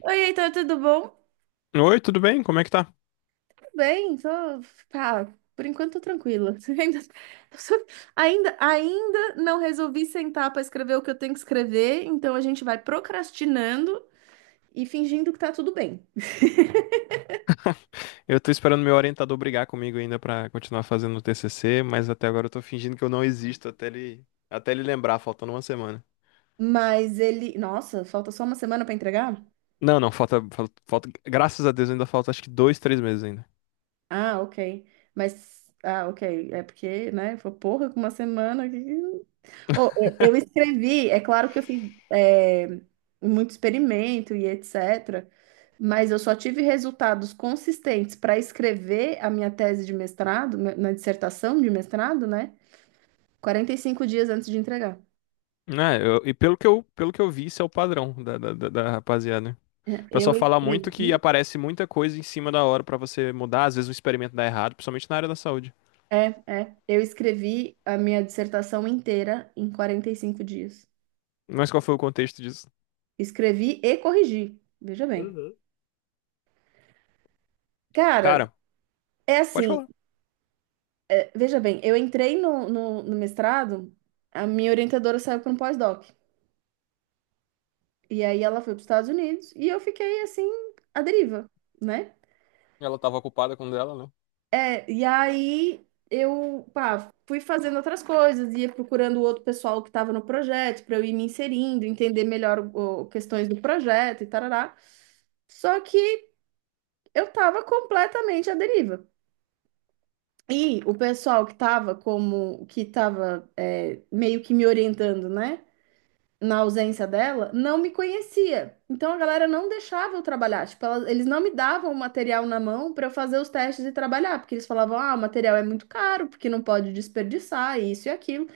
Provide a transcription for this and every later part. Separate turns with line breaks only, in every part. Oi, Heitor, tudo bom?
Oi, tudo bem? Como é que tá?
Tudo bem, tô, pá, por enquanto tô tranquila. Ainda não resolvi sentar para escrever o que eu tenho que escrever, então a gente vai procrastinando e fingindo que tá tudo bem.
Eu tô esperando meu orientador brigar comigo ainda pra continuar fazendo o TCC, mas até agora eu tô fingindo que eu não existo até ele lembrar, faltando uma semana.
Mas ele, nossa, falta só uma semana para entregar?
Não, não, graças a Deus ainda falta acho que dois, três meses ainda.
Ah, ok. Mas, ah, ok. É porque, né? Foi porra, com uma semana aqui. Oh, eu escrevi, é claro que eu fiz muito experimento e etc., mas eu só tive resultados consistentes para escrever a minha tese de mestrado, na dissertação de mestrado, né? 45 dias antes de entregar.
Né, e pelo que eu vi, isso é o padrão da rapaziada.
É,
O
eu
pessoal fala muito que
escrevi.
aparece muita coisa em cima da hora pra você mudar, às vezes o experimento dá errado, principalmente na área da saúde.
É, é, eu escrevi a minha dissertação inteira em 45 dias.
Mas qual foi o contexto disso?
Escrevi e corrigi, veja bem. Cara,
Cara,
é
pode
assim.
falar.
Veja bem, eu entrei no mestrado, a minha orientadora saiu para um pós-doc. E aí ela foi para os Estados Unidos e eu fiquei assim, à deriva, né?
Ela tava ocupada com o dela, né?
É, e aí eu, pá, fui fazendo outras coisas, ia procurando outro pessoal que estava no projeto para eu ir me inserindo, entender melhor questões do projeto e tarará. Só que eu estava completamente à deriva. E o pessoal que estava como, que estava meio que me orientando, né? Na ausência dela, não me conhecia. Então a galera não deixava eu trabalhar. Tipo, eles não me davam o material na mão para eu fazer os testes e trabalhar, porque eles falavam, ah, o material é muito caro, porque não pode desperdiçar, isso e aquilo.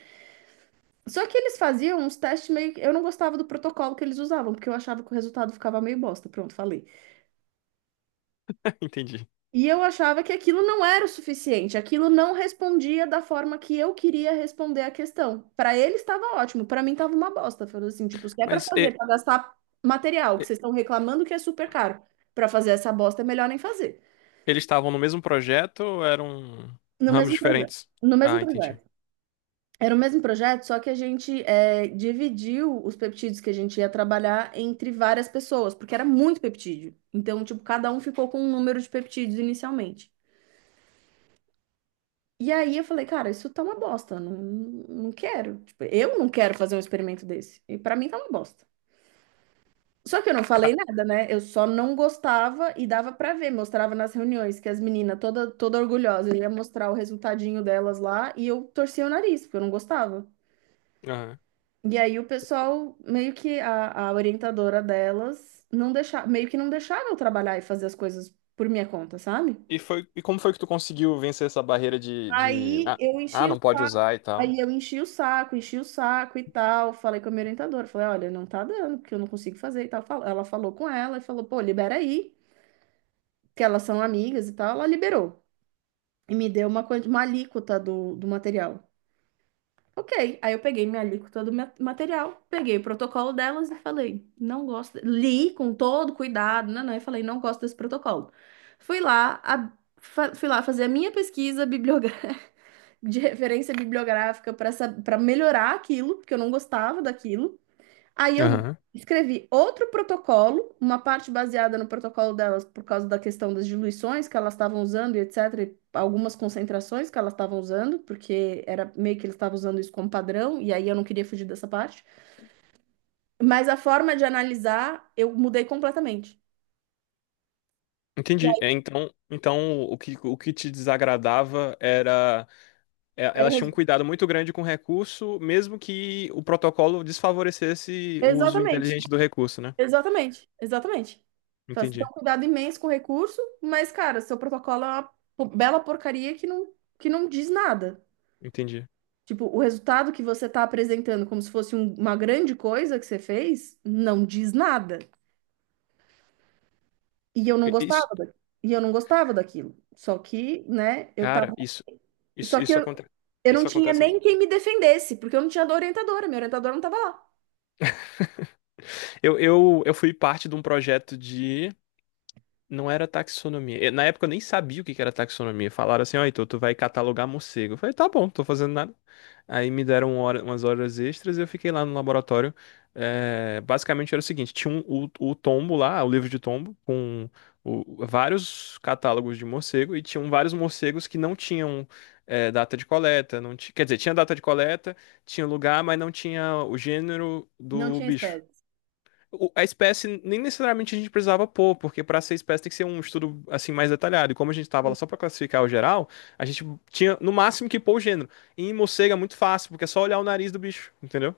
Só que eles faziam uns testes meio que. Eu não gostava do protocolo que eles usavam, porque eu achava que o resultado ficava meio bosta. Pronto, falei.
Entendi.
E eu achava que aquilo não era o suficiente, aquilo não respondia da forma que eu queria responder a questão. Para ele estava ótimo, para mim estava uma bosta. Falou assim, tipo, se é para
Mas
fazer,
e-
para gastar material, que
e-
vocês estão reclamando que é super caro, para fazer essa bosta é melhor nem fazer.
Eles estavam no mesmo projeto ou eram
No
ramos
mesmo projeto,
diferentes?
no mesmo
Ah, entendi.
projeto. Era o mesmo projeto, só que a gente dividiu os peptídeos que a gente ia trabalhar entre várias pessoas, porque era muito peptídeo. Então, tipo, cada um ficou com um número de peptídeos inicialmente. E aí eu falei, cara, isso tá uma bosta, não, não quero. Tipo, eu não quero fazer um experimento desse. E pra mim tá uma bosta. Só que eu não
Ca-
falei nada, né? Eu só não gostava e dava pra ver, mostrava nas reuniões que as meninas toda toda orgulhosa ia mostrar o resultadinho delas lá e eu torcia o nariz, porque eu não gostava.
Aham.
E aí o pessoal meio que a orientadora delas não deixava, meio que não deixava eu trabalhar e fazer as coisas por minha conta, sabe?
E foi, e como foi que tu conseguiu vencer essa barreira de...
Aí
Ah,
eu
ah,
enchi o
não pode
saco,
usar e tal?
aí eu enchi o saco e tal. Falei com a minha orientadora, falei, olha, não tá dando, porque eu não consigo fazer e tal. Ela falou com ela e falou, pô, libera aí, que elas são amigas e tal. Ela liberou e me deu uma, uma alíquota do material. Ok, aí eu peguei minha alíquota do material, peguei o protocolo delas e falei, não gosto, li com todo cuidado, né, e falei, não gosto desse protocolo. Fui lá, fui lá fazer a minha pesquisa bibliográfica de referência bibliográfica para para melhorar aquilo, porque eu não gostava daquilo. Aí eu
Aham.
escrevi outro protocolo, uma parte baseada no protocolo delas por causa da questão das diluições que elas estavam usando e etc, e algumas concentrações que elas estavam usando, porque era meio que eles estavam usando isso como padrão, e aí eu não queria fugir dessa parte. Mas a forma de analisar eu mudei completamente. E
Entendi. É,
aí
então o que te desagradava era é, elas
era
tinham um cuidado muito grande com o recurso, mesmo que o protocolo desfavorecesse o uso
exatamente.
inteligente do recurso, né?
Exatamente, exatamente. Então, você tem
Entendi,
um cuidado imenso com o recurso, mas, cara, seu protocolo é uma bela porcaria que não diz nada.
entendi.
Tipo, o resultado que você está apresentando como se fosse uma grande coisa que você fez, não diz nada. E eu não
Isso,
gostava e eu não gostava daquilo. Só que, né, eu
cara,
tava, só que
isso
eu,
acontece.
eu não
Isso
tinha
acontece.
nem quem me defendesse, porque eu não tinha orientadora, minha orientadora não estava lá.
Eu fui parte de um projeto de Não era taxonomia. Na época eu nem sabia o que que era taxonomia. Falaram assim, ó, então tu vai catalogar morcego. Eu falei, tá bom, não tô fazendo nada. Aí me deram umas horas extras e eu fiquei lá no laboratório. É, basicamente era o seguinte, tinha o tombo lá, o livro de tombo, com vários catálogos de morcego e tinham vários morcegos que não tinham é, data de coleta. Não ti- quer dizer, tinha data de coleta, tinha lugar, mas não tinha o gênero
Não
do
tinha
bicho
espécie.
a espécie nem necessariamente a gente precisava pôr, porque para ser espécie tem que ser um estudo assim mais detalhado. E como a gente estava lá só para classificar o geral, a gente tinha no máximo que pôr o gênero. E em morcego é muito fácil, porque é só olhar o nariz do bicho, entendeu?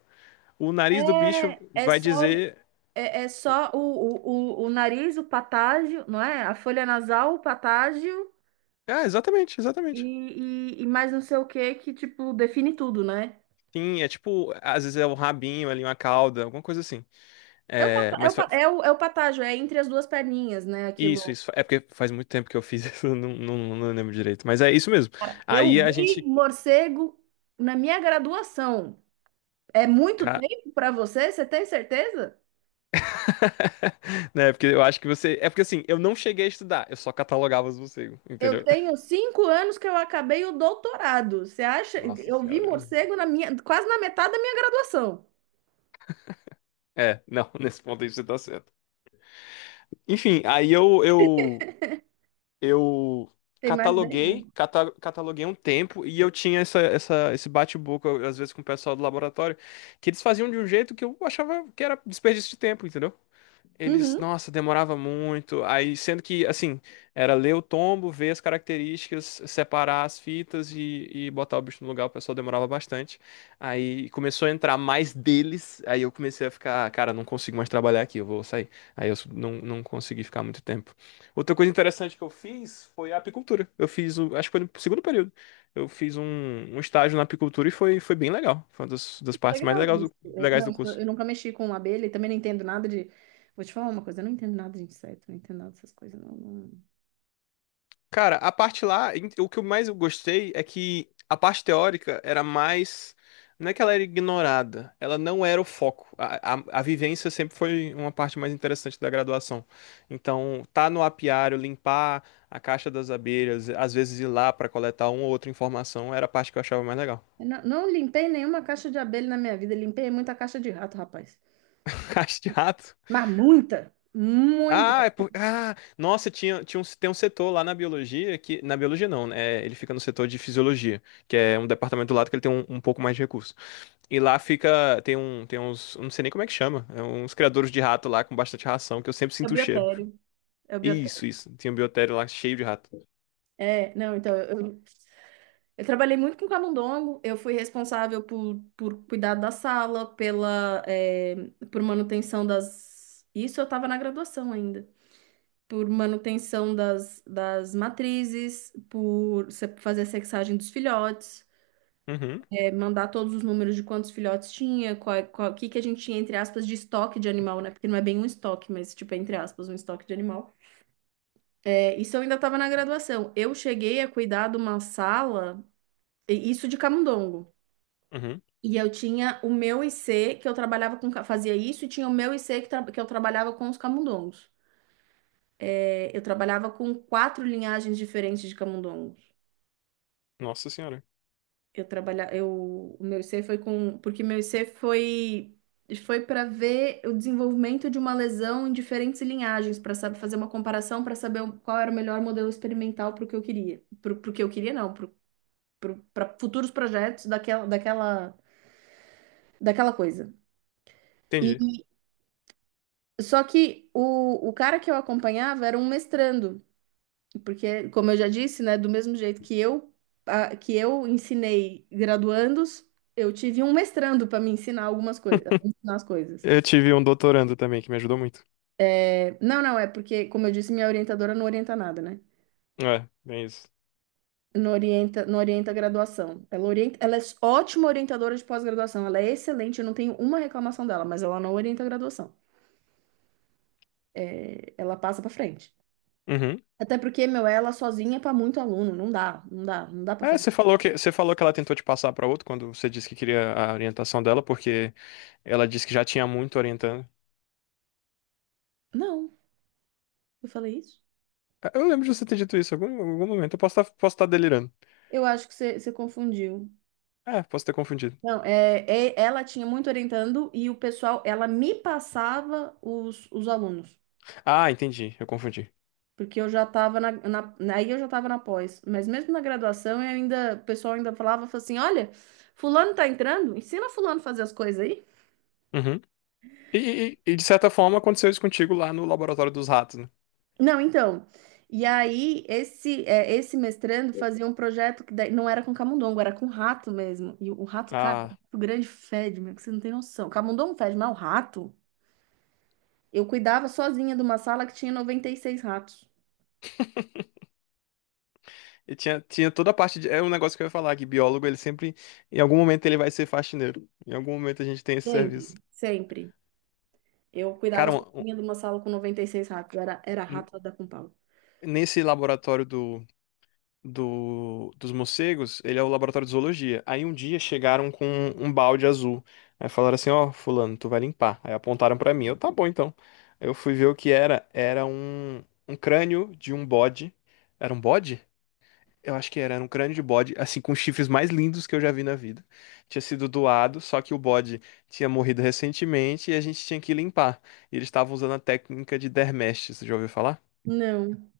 O nariz do bicho
É, é
vai
só.
dizer.
É, é só o nariz, o patágio, não é? A folha nasal, o patágio
Ah, exatamente, exatamente.
e mais não sei o que que, tipo, define tudo, né?
Sim, é tipo, às vezes é o rabinho ali, uma cauda, alguma coisa assim.
É o,
É,
pata- é o, pa- é o, é o patágio, é entre as duas perninhas, né?
isso,
Aquilo.
isso. É porque faz muito tempo que eu fiz isso, não lembro direito. Mas é isso mesmo.
Cara, eu
Aí a
vi
gente.
morcego na minha graduação. É muito tempo para você? Você tem certeza?
Né? Porque eu acho que você. É porque assim, eu não cheguei a estudar, eu só catalogava os morcegos,
Eu
entendeu?
tenho 5 anos que eu acabei o doutorado. Você acha?
Nossa
Eu vi
senhora.
morcego na minha, quase na metade da minha graduação.
É, não, nesse ponto aí você tá certo. Enfim, aí eu
Tem mais de 10
cataloguei,
anos.
cataloguei um tempo e eu tinha esse bate-boca, às vezes, com o pessoal do laboratório, que eles faziam de um jeito que eu achava que era desperdício de tempo, entendeu? Eles,
Uhum.
nossa, demorava muito. Aí, sendo que, assim, era ler o tombo, ver as características, separar as fitas e botar o bicho no lugar, o pessoal demorava bastante. Aí começou a entrar mais deles, aí eu comecei a ficar, cara, não consigo mais trabalhar aqui, eu vou sair. Aí eu não consegui ficar muito tempo. Outra coisa interessante que eu fiz foi a apicultura. Eu fiz, acho que foi no segundo período. Eu fiz um estágio na apicultura e foi, foi bem legal. Foi uma das partes mais
Legal isso. É,
legais
não,
do curso.
eu nunca mexi com abelha e também não entendo nada de. Vou te falar uma coisa, eu não entendo nada de inseto, não entendo nada dessas coisas. Não, não,
Cara, a parte lá, o que eu mais gostei é que a parte teórica era mais. Não é que ela era ignorada, ela não era o foco. A vivência sempre foi uma parte mais interessante da graduação. Então, tá no apiário, limpar a caixa das abelhas, às vezes ir lá pra coletar uma ou outra informação, era a parte que eu achava mais legal.
eu não, não limpei nenhuma caixa de abelha na minha vida, limpei muita caixa de rato, rapaz.
Caixa de rato.
Mas muita, muita.
Ah, é por... ah, nossa, tem um setor lá na biologia que. Na biologia não, né? Ele fica no setor de fisiologia, que é um departamento do lado que ele tem um um pouco mais de recurso. E lá fica. Tem um. Tem uns. Eu Não sei nem como é que chama. É uns criadores de rato lá com bastante ração, que eu sempre
É o
sinto o cheiro.
biotério. É o
Isso,
biotério.
isso. Tinha um biotério lá cheio de rato.
É, não, então, eu trabalhei muito com camundongo, eu fui responsável por cuidar da sala, pela, é, por manutenção das. Isso eu estava na graduação ainda. Por manutenção das matrizes, por fazer a sexagem dos filhotes,
Uhum,
é, mandar todos os números de quantos filhotes tinha, qual, o que que a gente tinha, entre aspas, de estoque de animal, né? Porque não é bem um estoque, mas, tipo, é, entre aspas, um estoque de animal. É, isso eu ainda estava na graduação. Eu cheguei a cuidar de uma sala, isso de camundongo.
uhum.
E eu tinha o meu IC, que eu trabalhava com, fazia isso, e tinha o meu IC que, que eu trabalhava com os camundongos. É, eu trabalhava com quatro linhagens diferentes de camundongos.
Nossa senhora.
Eu trabalha, eu, o meu I C foi com, porque meu I C foi para ver o desenvolvimento de uma lesão em diferentes linhagens, para saber fazer uma comparação, para saber qual era o melhor modelo experimental para o que eu queria, para o que eu queria não, para futuros projetos daquela daquela daquela coisa.
Entendi.
E só que o cara que eu acompanhava era um mestrando. Porque, como eu já disse, né, do mesmo jeito que eu, que eu ensinei graduandos, eu tive um mestrando para me ensinar algumas coisas, ensinar as coisas.
Eu tive um doutorando também que me ajudou muito.
É, não, não, é porque, como eu disse, minha orientadora não orienta nada, né?
É, bem isso.
Não orienta, não orienta a graduação. Ela orienta, ela é ótima orientadora de pós-graduação, ela é excelente, eu não tenho uma reclamação dela, mas ela não orienta a graduação. É, ela passa para frente.
Uhum.
Até porque, meu, ela sozinha é para muito aluno, não dá, não dá, não dá para
É,
fazer.
você falou que ela tentou te passar pra outro quando você disse que queria a orientação dela, porque ela disse que já tinha muito orientando.
Não, eu falei isso?
É, eu lembro de você ter dito isso em algum momento. Eu posso estar delirando.
Eu acho que você confundiu.
É, posso ter confundido.
Não, é, ela tinha muito orientando e o pessoal, ela me passava os alunos,
Ah, entendi. Eu confundi.
porque eu já estava aí eu já estava na pós, mas mesmo na graduação eu ainda, o pessoal ainda falava assim, olha, fulano tá entrando, ensina fulano a fazer as coisas aí.
Uhum. E de certa forma aconteceu isso contigo lá no laboratório dos ratos, né?
Não, então, e aí esse é, esse mestrando fazia um projeto que daí não era com camundongo, era com rato mesmo, e o rato, cara,
Ah,
o grande fede, meu, que você não tem noção, camundongo fede, mas o rato... Eu cuidava sozinha de uma sala que tinha 96 ratos.
e tinha toda a parte de. É um negócio que eu ia falar, que biólogo, ele sempre. Em algum momento ele vai ser faxineiro. Em algum momento a gente tem esse
Sempre,
serviço.
sempre. Eu cuidava
Cara,
sozinha de uma sala com 96 ratos. Era, era
um-
rato da com pau.
nesse laboratório do do, dos morcegos, ele é o laboratório de zoologia. Aí um dia chegaram com um balde azul. Aí falaram assim, ó, fulano, tu vai limpar. Aí apontaram pra mim. Eu, tá bom, então. Aí eu fui ver o que era. Era um crânio de um bode. Era um bode? Eu acho que era, era um crânio de bode, assim, com os chifres mais lindos que eu já vi na vida. Tinha sido doado, só que o bode tinha morrido recentemente e a gente tinha que limpar. E eles estavam usando a técnica de dermestes, você já ouviu falar?
Não.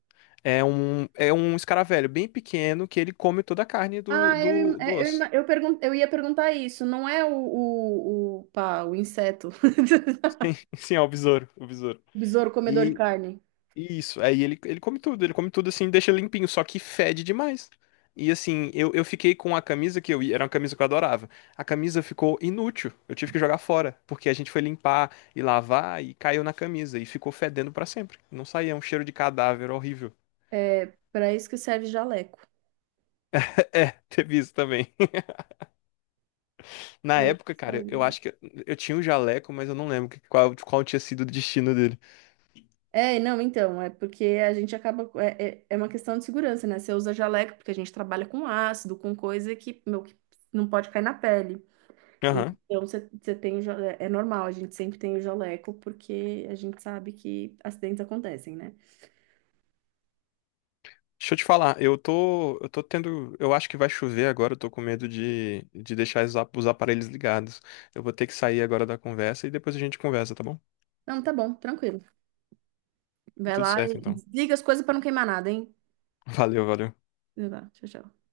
É um escaravelho bem pequeno que ele come toda a carne do,
Ah, eu,
do, do
é, eu,
osso.
eu, pergun eu ia perguntar isso. Não é o, pá, o inseto.
Sim, é o besouro, o besouro.
O besouro comedor de
E,
carne.
e isso, aí ele, ele come tudo assim, deixa limpinho, só que fede demais. E assim, eu fiquei com a camisa que eu ia, era uma camisa que eu adorava. A camisa ficou inútil, eu tive que jogar fora, porque a gente foi limpar e lavar e caiu na camisa e ficou fedendo pra sempre. Não saía, é um cheiro de cadáver horrível.
É para isso que serve jaleco.
É, teve isso também. Na
Pra isso
época,
que
cara,
serve
eu
jaleco.
acho que eu tinha o jaleco, mas eu não lembro qual, qual tinha sido o destino dele.
É, não, então, é porque a gente acaba. É, é, uma questão de segurança, né? Você usa jaleco porque a gente trabalha com ácido, com coisa que, meu, que não pode cair na pele.
Aham.
Então, você é normal, a gente sempre tem o jaleco, porque a gente sabe que acidentes acontecem, né?
Deixa eu te falar, eu tô tendo, eu acho que vai chover agora, eu tô com medo de deixar os os aparelhos ligados. Eu vou ter que sair agora da conversa e depois a gente conversa, tá bom?
Não, tá bom, tranquilo. Vai
Tudo
lá
certo,
e
então.
desliga as coisas pra não queimar nada, hein?
Valeu, valeu.
Vai lá, tchau, tchau.